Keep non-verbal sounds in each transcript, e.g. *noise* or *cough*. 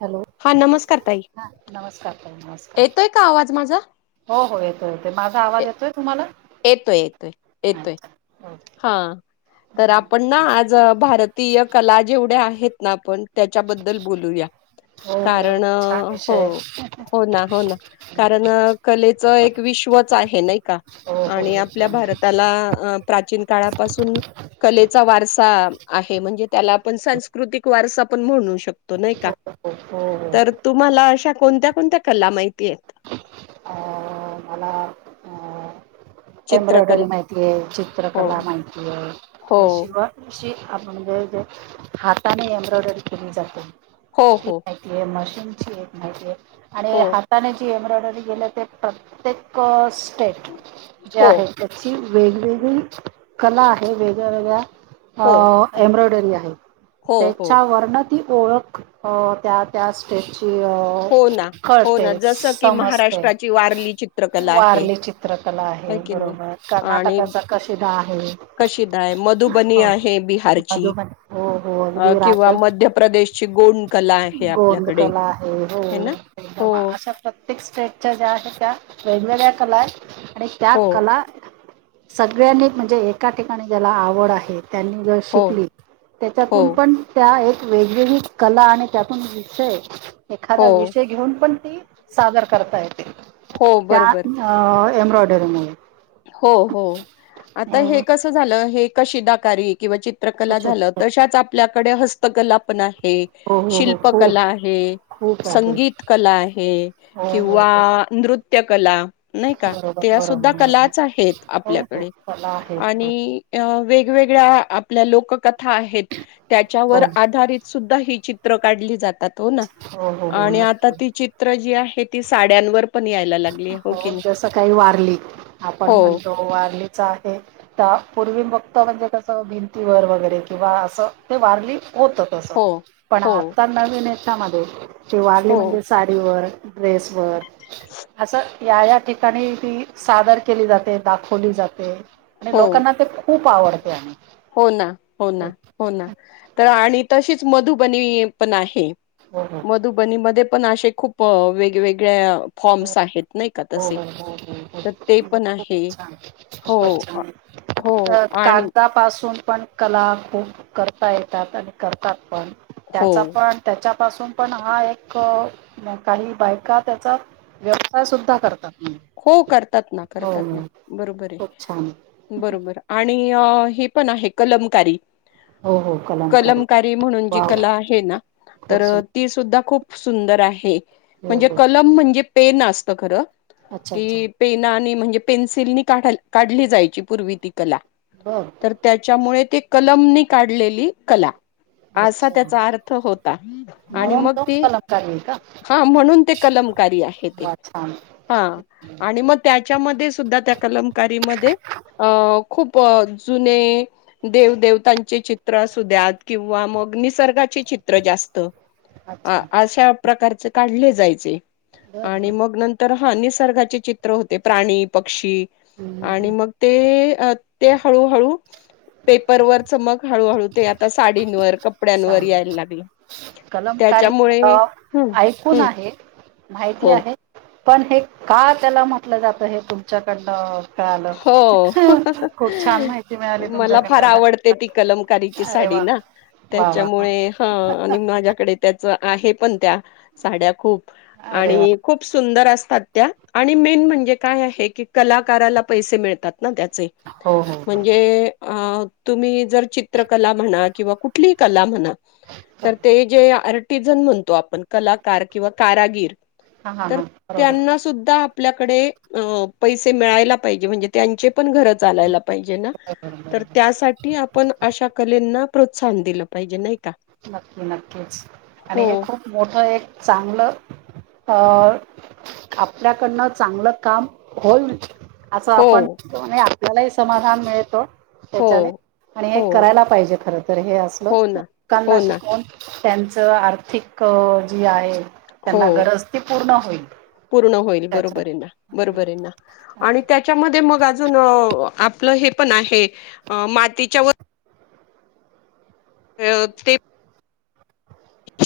Hello हा नमस्कार ताई हा नमस्कार ताई नमस्कार येतोय का आवाज माझा हो हो येतो येत माझा आवाज येतोय तुम्हाला येतोय येतोय येतोय अचछ हा तर आपण ना आज भारतीय कला जेवढ्या आहेत ना आपण त्याच्याबद्दल बोलूया हो हो हो कारण छान हो विषय हो ना हो ना कारण कलेच एक विश्वच आहे नाही का हो हो आणि आपल्या एकदम भारताला अ प्राचीन काळापासून कलेचा वारसा आहे म्हणजे त्याला आपण सांस्कृतिक वारसा पण म्हणू शकतो नाही का हो हो हो हो तर तुम्हाला अशा कोणत्या कोणत्या कला माहिती आहेत मला एम्ब्रॉयडरी चित्रकला माहितीय हो चित्रकला माहिती आहे हो शिवाय अ म्हणजे जे हाताने एम्ब्रॉयडरी केली हो, हो, जाते मशीनची एक माहितीे आणि हो, हात त्याने जी एम्ब्रॉयडरी केली ते प्रत्येक स्टेट जे हो, आहे त्याची वेगवेगळी कला आहे वेगळ्या वेगळ्या हो, अ एम्ब्रॉयडरी आहे हो, हो, त्याच्या वर्ण ती ओळख त्या त्या हो ना, स्टेजची हो ना. कळते जसं की समजते महाराष्ट्राची वारली चित्रकला आहे, वारली चित्रकला आहे. की नाही? बरोबर आणि कर्नाटकाचा *unintelligible* आहे. कशिदा आहे, मधुबनी हो आहे बिहारची मधुण हो हो अ, अगदी रात किंवा मध्य प्रदेशची गोंड कला आहे आपल्याकडे, गोंदकला आहे हो है ना? हो, अशा प्रत्येक स्टेटच्या ज्या आहेत त्या वेगवेगळ्या कला आहेत आणि त्या हो, कला सगळ्यांनी म्हणजे एका ठिकाणी ज्याला आवड आहे त्यांनी जर हो, शिकली हो, त्याच्यातून पण त्या एक वेगवेगळी कला आणि त्यातून विषय हो, एखादा विषय घेऊन पण ती सादर करता येते हो, त्या बरोबर. एम्ब्रॉयडरी मु हो हो आता हे कसं झालं हे कशी दकारी किंवा चित चित्रकला झालं शक्य तशाच आपल्याकडे हस्तकला पण आहे. हो हो हो शिल्पकला खूप आहे खूप आहे संगीत कला आहे हो हो किंवा हो नृत्य कला नाही का बरोबर त्या बरोबर सुद्धा कला बरोबर हो हो आपल्याकडे कला आहेत आणि वेगगळ्या आपल्या लोककथा आहेत त्याच्यावर हो आधारित सुद्धा ही चित्र काढली जातात हो ना हो हो हो आणि आता नक्की ती चित च्र जी आहे ती साड्यांवर पण यायला लागते हो जसं काही वारली आपण हो म्हणतो वारलीच आहे त्या पूर्वी फक्त म्हणजे कसं भिंतीवरर वगैरे किंवा असं ते वारली होतच. तस हो पण हो आता नवीन याच्यामध्ये जी वाारली हो म्हणजे साडीवर ड्रेसवर असं या या ठिकाणी ती सादर केली जाते दाखवली जाते. आणि हो लोकांना ते खूप आवडते आणि हो ना हो ना खूप. हो ना तर आणि तशीच मधुबनी पण आहे. हो हो मधुबनी मध्ये पण असे खूप वेगवेगळ्या फॉर्म्स हो आहेत नाही का हो तसे हो हो तर ते हो पण खूप आहे हो. हो आणि कागदा पासून पण कला खूप करता येतात आणि करतात पण हो त्याचा पण त्याच्यापासून पण हा एक काही बायका त्याचा व्यवसाय सुद्धा करतात म्हणजे. हो करतात ना हो करतात ना हो बरोबर खूप छान आहे बरोबर. आणि हे पण आहे कलमकारी. हो हो कलमकारी म्हणून जी वा वा कला आहे ना खूप तर. सुंदर ती सुद्धा खूप सुंदर आहे हो म्हणजे हो कलम म्हणजे पेन असत खरं. अच्छा अच्छा कि पेनानी म्हणजे पेन्सिल काढली जायची पूर्वी ती कला हा. तर त्याच्यामुळे ते कलमनी काढलेली कला. असा अच्छा त्याचा अर्थ होता आणि म्हणून मग तो ती कलमकारी आहे का हा म्हणून ते कलमकारी आहे ते वा! छान! हा आणि मग त्याच्यामध्ये सुद्धा त्या कलमकारीमध्ये. अ खूप जुने देव देवतांचे चित्र असु द्यात किंवा मग निसर्गाचे चित्र जास्त अच्छा अशा प्रकारचे काढले जायचे. बर आणि बर मग नंतर हा निसर्गाचे चित्र होते प्राणी. पक्षी हम्म हम्म आणि हम्म. मग ते ते हळूहळू पेपरवर च मग हळूहळू ते आता साडींवर कपड्यांवर चालेल यायला लागलं. कलमकारी त्याच्यामुळे हम्म ऐकून हम्म आहे माहिती हो आहे. पण हे का त्याला म्हटलं जात हे तुमच्याकडन- लं हो. खूप छान माहिती मिळाली तुमच्याकड ते ती कलमकारीची साडी ना वा वा त्याच्यामुळे हा आणि माझ्याकडे त्याच आहे पण त्या साड्या खूप अरे वा आणि खूप सुंदर असतात त्या आणि मेन म्हणजे काय आहे की कलाकाराला पैसे मिळतात ना त्यात हो हो हो म्हणजे अ तुम्ही जर चित्रकला म्हणा किंवा कुठलीही कला म्हणा तर ते जे आर्टिझन म्हणतो आपण कलाकार किंवा कारागीर हा हा तर हा बरोबर त्यांना सुद्धा आपल्याकडे पैसे मिळायला पाहिजे म्हणजे त्यांचे पण घर चालायला पाहिजे ना बरोबर तर बरोबर त्यासाठी, पण अशा कलेंना प्रोत्साहन दिलं पाहिजे नाही का. नक्की नक्कीच हो, आणि हे खूप, मोठं एक चांगलं आपल्याकडनं चांगलं काम होईल. असं आपण हो, म्हज आपल्यालाही समाधान मिळतो. हो, त्याच्याने आणि हे हो, करायला पाहिजे खर तर हे असलं. हो ना, कांना हो ना, शिकून त्यांचं आर्थिक जी आहे हो. त्यांना गरज ते पूर्ण होईल. पूर्ण होईल त्याच्यात बरोबर आहे ना बरोबर आहे ना आणि त्या त्याचा मध्ये अजून आपलं हे पण आहे मातीच्या अ ते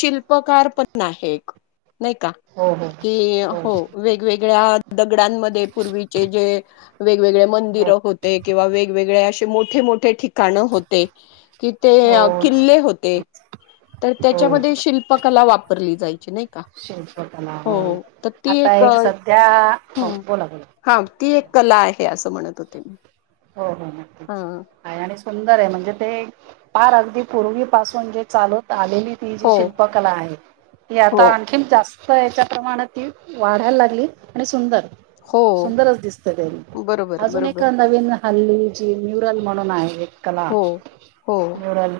शिल्पकार पण आहे नाही का? हो हो की हो, वेगवेगळ्या दगडांमध्ये पूर्वीचे जे वेगवेगळे मंदिर हो होते किंवा वेगवेगळे असे मोठे मोठे ठिका काणं होते तिथे हो किल्ले होते. तर हो त्याच्यामध्ये शिल्पकला वापरली जाई ची नाही का शिल्पकला हो तर ती एक त्या हं बोला बोला हा ती एक कला आहे असं म्हणत होते मी हो हो हा नक्कीच आहे आणि सुंदर आहे म्हणजे ते पार अगदी पूर्वी पाासून जे चालत आलेली ती जी हो शिल्पकला आहे ती हो आता आण खिन जास्त याच्या प्रमाणात ती वाढायला लागली आणि सुंदर हो सुंदरच दिसतं ते बरोबर अजून एक बरोबर नवीन हल्ली ती न्यूरल म्हणून आहे एक कला हो हो न्युरल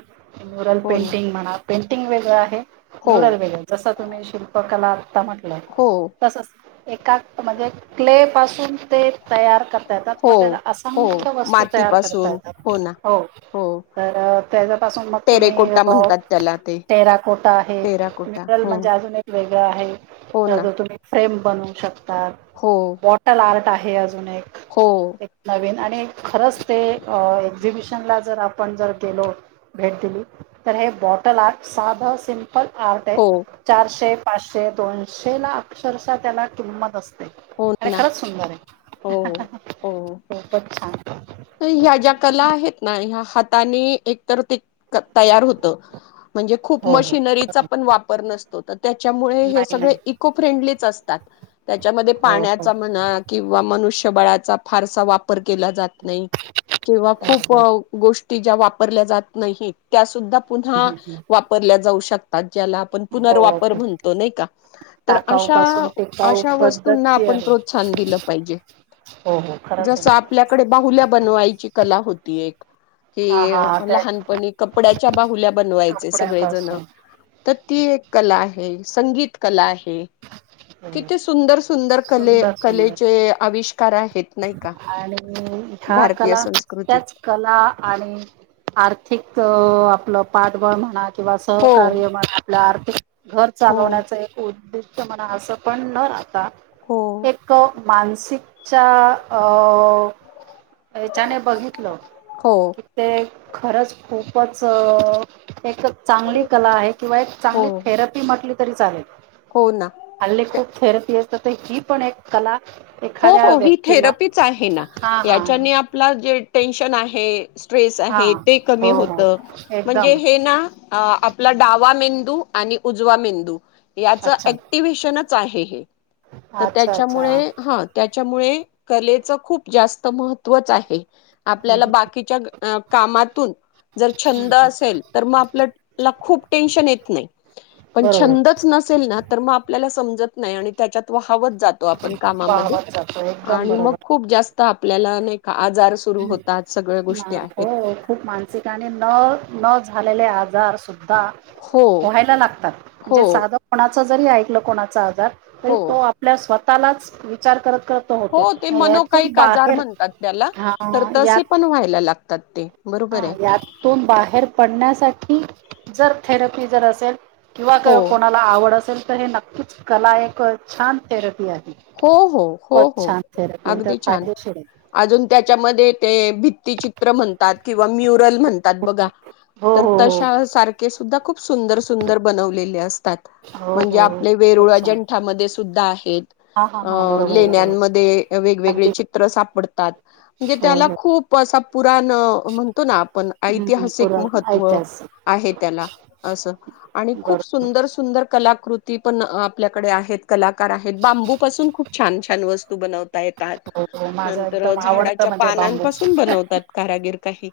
न्यूरल हो ना पेंटिंग म्हणा पेंटिंग वेगळं आहे हो म्युरल वेगळं जसं तुम्ही शिल्पकला आत्ता म्हटलं हो तसंच एका म्हणजे क्लेपासून ते तयार करता येतात मग हो त्याला अस हो संख्य वस्तू तयार करता मातीपासून येतात ना हो हो तर त्याच्यापासून मग तुम्ही टेरेकोटा म्हणतात त्याला ते टेरा कोटा आहे टेराकोटा मिनल हो म्हणजे अजून एक वेगळं आहे हो ना त्याच तुम्ही सेम बनवू शकताात हो बॉटल आर्ट आहे अजून एक हो एक नवीन आणि खरंच ते एक्झिबिशनला जर आपण जर गेलो भेट दिली तर हे बॉटल आ साधं सिंप पण आर्ट आहे हो चारशे पाचशे दोनशे ला अक्षरशः त्याला किंमत असते हो अ ना खरंच सुंदर हो आहे हो खूपच छान ह्या ज्या कला आहेत ना ह्या हाताने एकतर ते तयार होतं म्हणजे खूप हो हो मशी नरीचा पण वापर नस तो त्याच्यामुळे हे नाही सगळे नाही इको फ्रेंडलीच असतात त्याच्यामध्ये हो हो पाण्याचा म्हणा किंवा मनुष्यबळाचा फारसा वापर केला जात नाही किंवा खूप हो गोष्टी ज्या वापरल्या जात नाही त्या सुद्धा पुन्हा हो वापरल्या जाऊ शक ता ज्याला आपण हो पुनर्वापर ओके म्हणतो नाही का तर टाकाऊ अशा पासून टिकाऊ अशा वस्तूंना पद्धत जी आपण आहे प्रोत त्साहन दिलं पाहिजे हो हो खरंच हे जसं आपल्याकडे बाहुल्या बनवायची कला होती एक हा कि हा त्या लहानपणी कपड्याच्या बाहुल्या बनवायचे सगळेजणं कपड्यापासून तर ती एक कला आहे संगीत कला आहे हम्म. तिथे सुंदर सुंदर कले सुंदर सुंदर कलेचे आविष्कार आहेत नाही का अ हा भारतीय कला संस्कृतीत त्याच कला आणि आर्थिक आपलं पाठबळ म्हणा किंवा हो सहकार्य म्हना आपल्या आर्थिक घर हो चालवण्याच एक उद्देष ष्ट म्हणा असं पण न राहता हो एक मानसिकच्या अ च्याने बघितलं हो ते खरंच खूपच एक चांगली कला आहे किंवा एक हो चांगली थेरपी म्हटली तरी चालेल हो ना हल्ली ते- खूप थेरपी असते तर ही पण एक कला हो एखाद्या हो ही व्यक्तीला थेरपीच आहे ना हा हा याच्या ने आपला जे टेन्शन आहे स्ट्रेस हा आहे ते कमी हो हो होतं म्हणजे एकदम हे ना अ आपला डावा मेंदू आणि उजवा मेंदू याचं अच्छा ऍक्टिव्हेशनच आहे हे तर अच्छा त्याच्यामुळे अच्छा हं.. त्याच्यामुळे कलेचं खूप जास्त महत्वच आहे आपल्याला बाकीच्या कामातून जर छंद असेल... तर मग आपल्याला खूप टेन्शन येत नाई पण बरोबर छंदच नसेल ना... तर मग आपल्याला समजत नाई आणि त्याच्यात वहावत जातो आप कामामध्ये वाहवत जातो एकदम आणि मग बरोबर खूप जास्त तर आपल्याला नाई का, आजार सुरू होतात, सगळ्या गोष्टी आहेत हो खूप मानसिक आणि न... न झालेले आजार सुद्धा हो, व्हायला लागतात... हो, म्हणजे साधं कोणाचं जरी ऐकलं कोणाचा आजार, तरी हो, तो आप आपल्या स्वतःलाच विचार करत करत तो हो... होतो ते यातून मनोकाइक आजार बाहेर म्हणतात त्याला... हा तर तसे यात पण व्हायला लागतात ते बरोबर हा आहे. यातून बाहेर पडण्यासाठी जर थेरपी... जर असेल किंवा हो, कोणाला आवड असेल, तर हे नक्कीच, कला एक छान थेरपी आहे हो... हो... हो खूपच हो... छान थेरपी आणि त्या अगदी छान फायदेशीर आहे अजून त्याच्यामध्ये ते भित्तीचित्र म्हणतात किंवा म्युरल म्हण बघा... हो तर हो हो तशा सारखे सुद्धा, खूप सुंदर, सुंदर बनवलेले असतात हो म्हणजे हो हो आपले वेरुळ खूपच छान अजंठामध्ये सुद्धा आहेत हा हा अ... हा बरोबर बरोबर लेण्यांमध्ये वेगवेगळे अगदी चित्र सापडतात, म्हणजे हो त्याला हो खूप असा पुराण... म्हणतो ना... आपण ऐतिहासिक पूर्ण महत्त्व ऐतिहासिक आहे त्याला... असं आणि बरोबर खूप सुंदर, सुंदर कलाकृती पण आपल्याकडे आहेत, कलाकार आहेत बांबूपासून खूप छान छान वस्तू बनव येतात, हो हो माझं नंतर एकदम आवडतं झाडाच्या म्हणजे बांबू पानांपासून बनवतात, कारागिर काही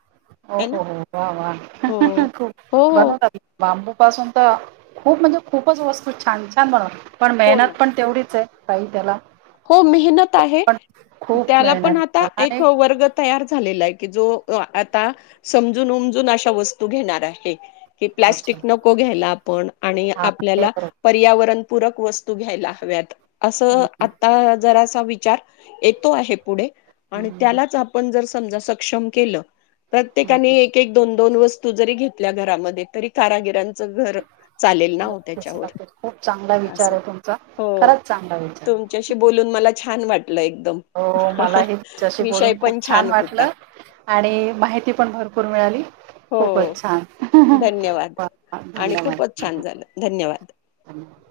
हो है ना हो, वा वा.. हं हो हं हं खूप हो हो बनवतात बांबू पासून तर... खूप म्हणजे खूपच वस्तू छान छान बनवता पण हो ना मेहनत पण तेवढीच ए... ताई त्याला हो... मेहनत आहे. पण खूप त्याला पण मेहनत आता त्याला एक आणि वर्ग तयार झालेला ए की जो अ... आता समजून उमजून अशा वस्तू घेणार आहे कि अच्छा प्लास्टिक नको घ्यायला आपण, आणि हा ते आपल्याला बरोबर पर्यावरणपूरक वस्तू घ्यायला हव्यात, असं हम्म आत्ता असा विचार येतो आहे पुढे, हम्म आणि हम्म त्यालाच आपण जर समजा सक्षम केलं तर हम्म, प्रत्येकाने एक- एक, दोन- दोन वस्तू जरी घेतल्या घरामध्ये तरी कारागिरां नक्कीच... नक्कीच खूप चांगला असं विचार ए तुमचा, हो खराच चांगला विचार तुमच्याशी बोलून मला छान वाटलं एकदम हो मलाही तुमच्याशी विषय बोलून खूप पण छान होता. वाटलं आणि माहिती पण भरपूर मिळाली हो खूपच छान... हं... धन्यवाद हं... *unintelligible* आणि खूपच छान धन्यवाद झालं धन्यवाद. *unintelligible*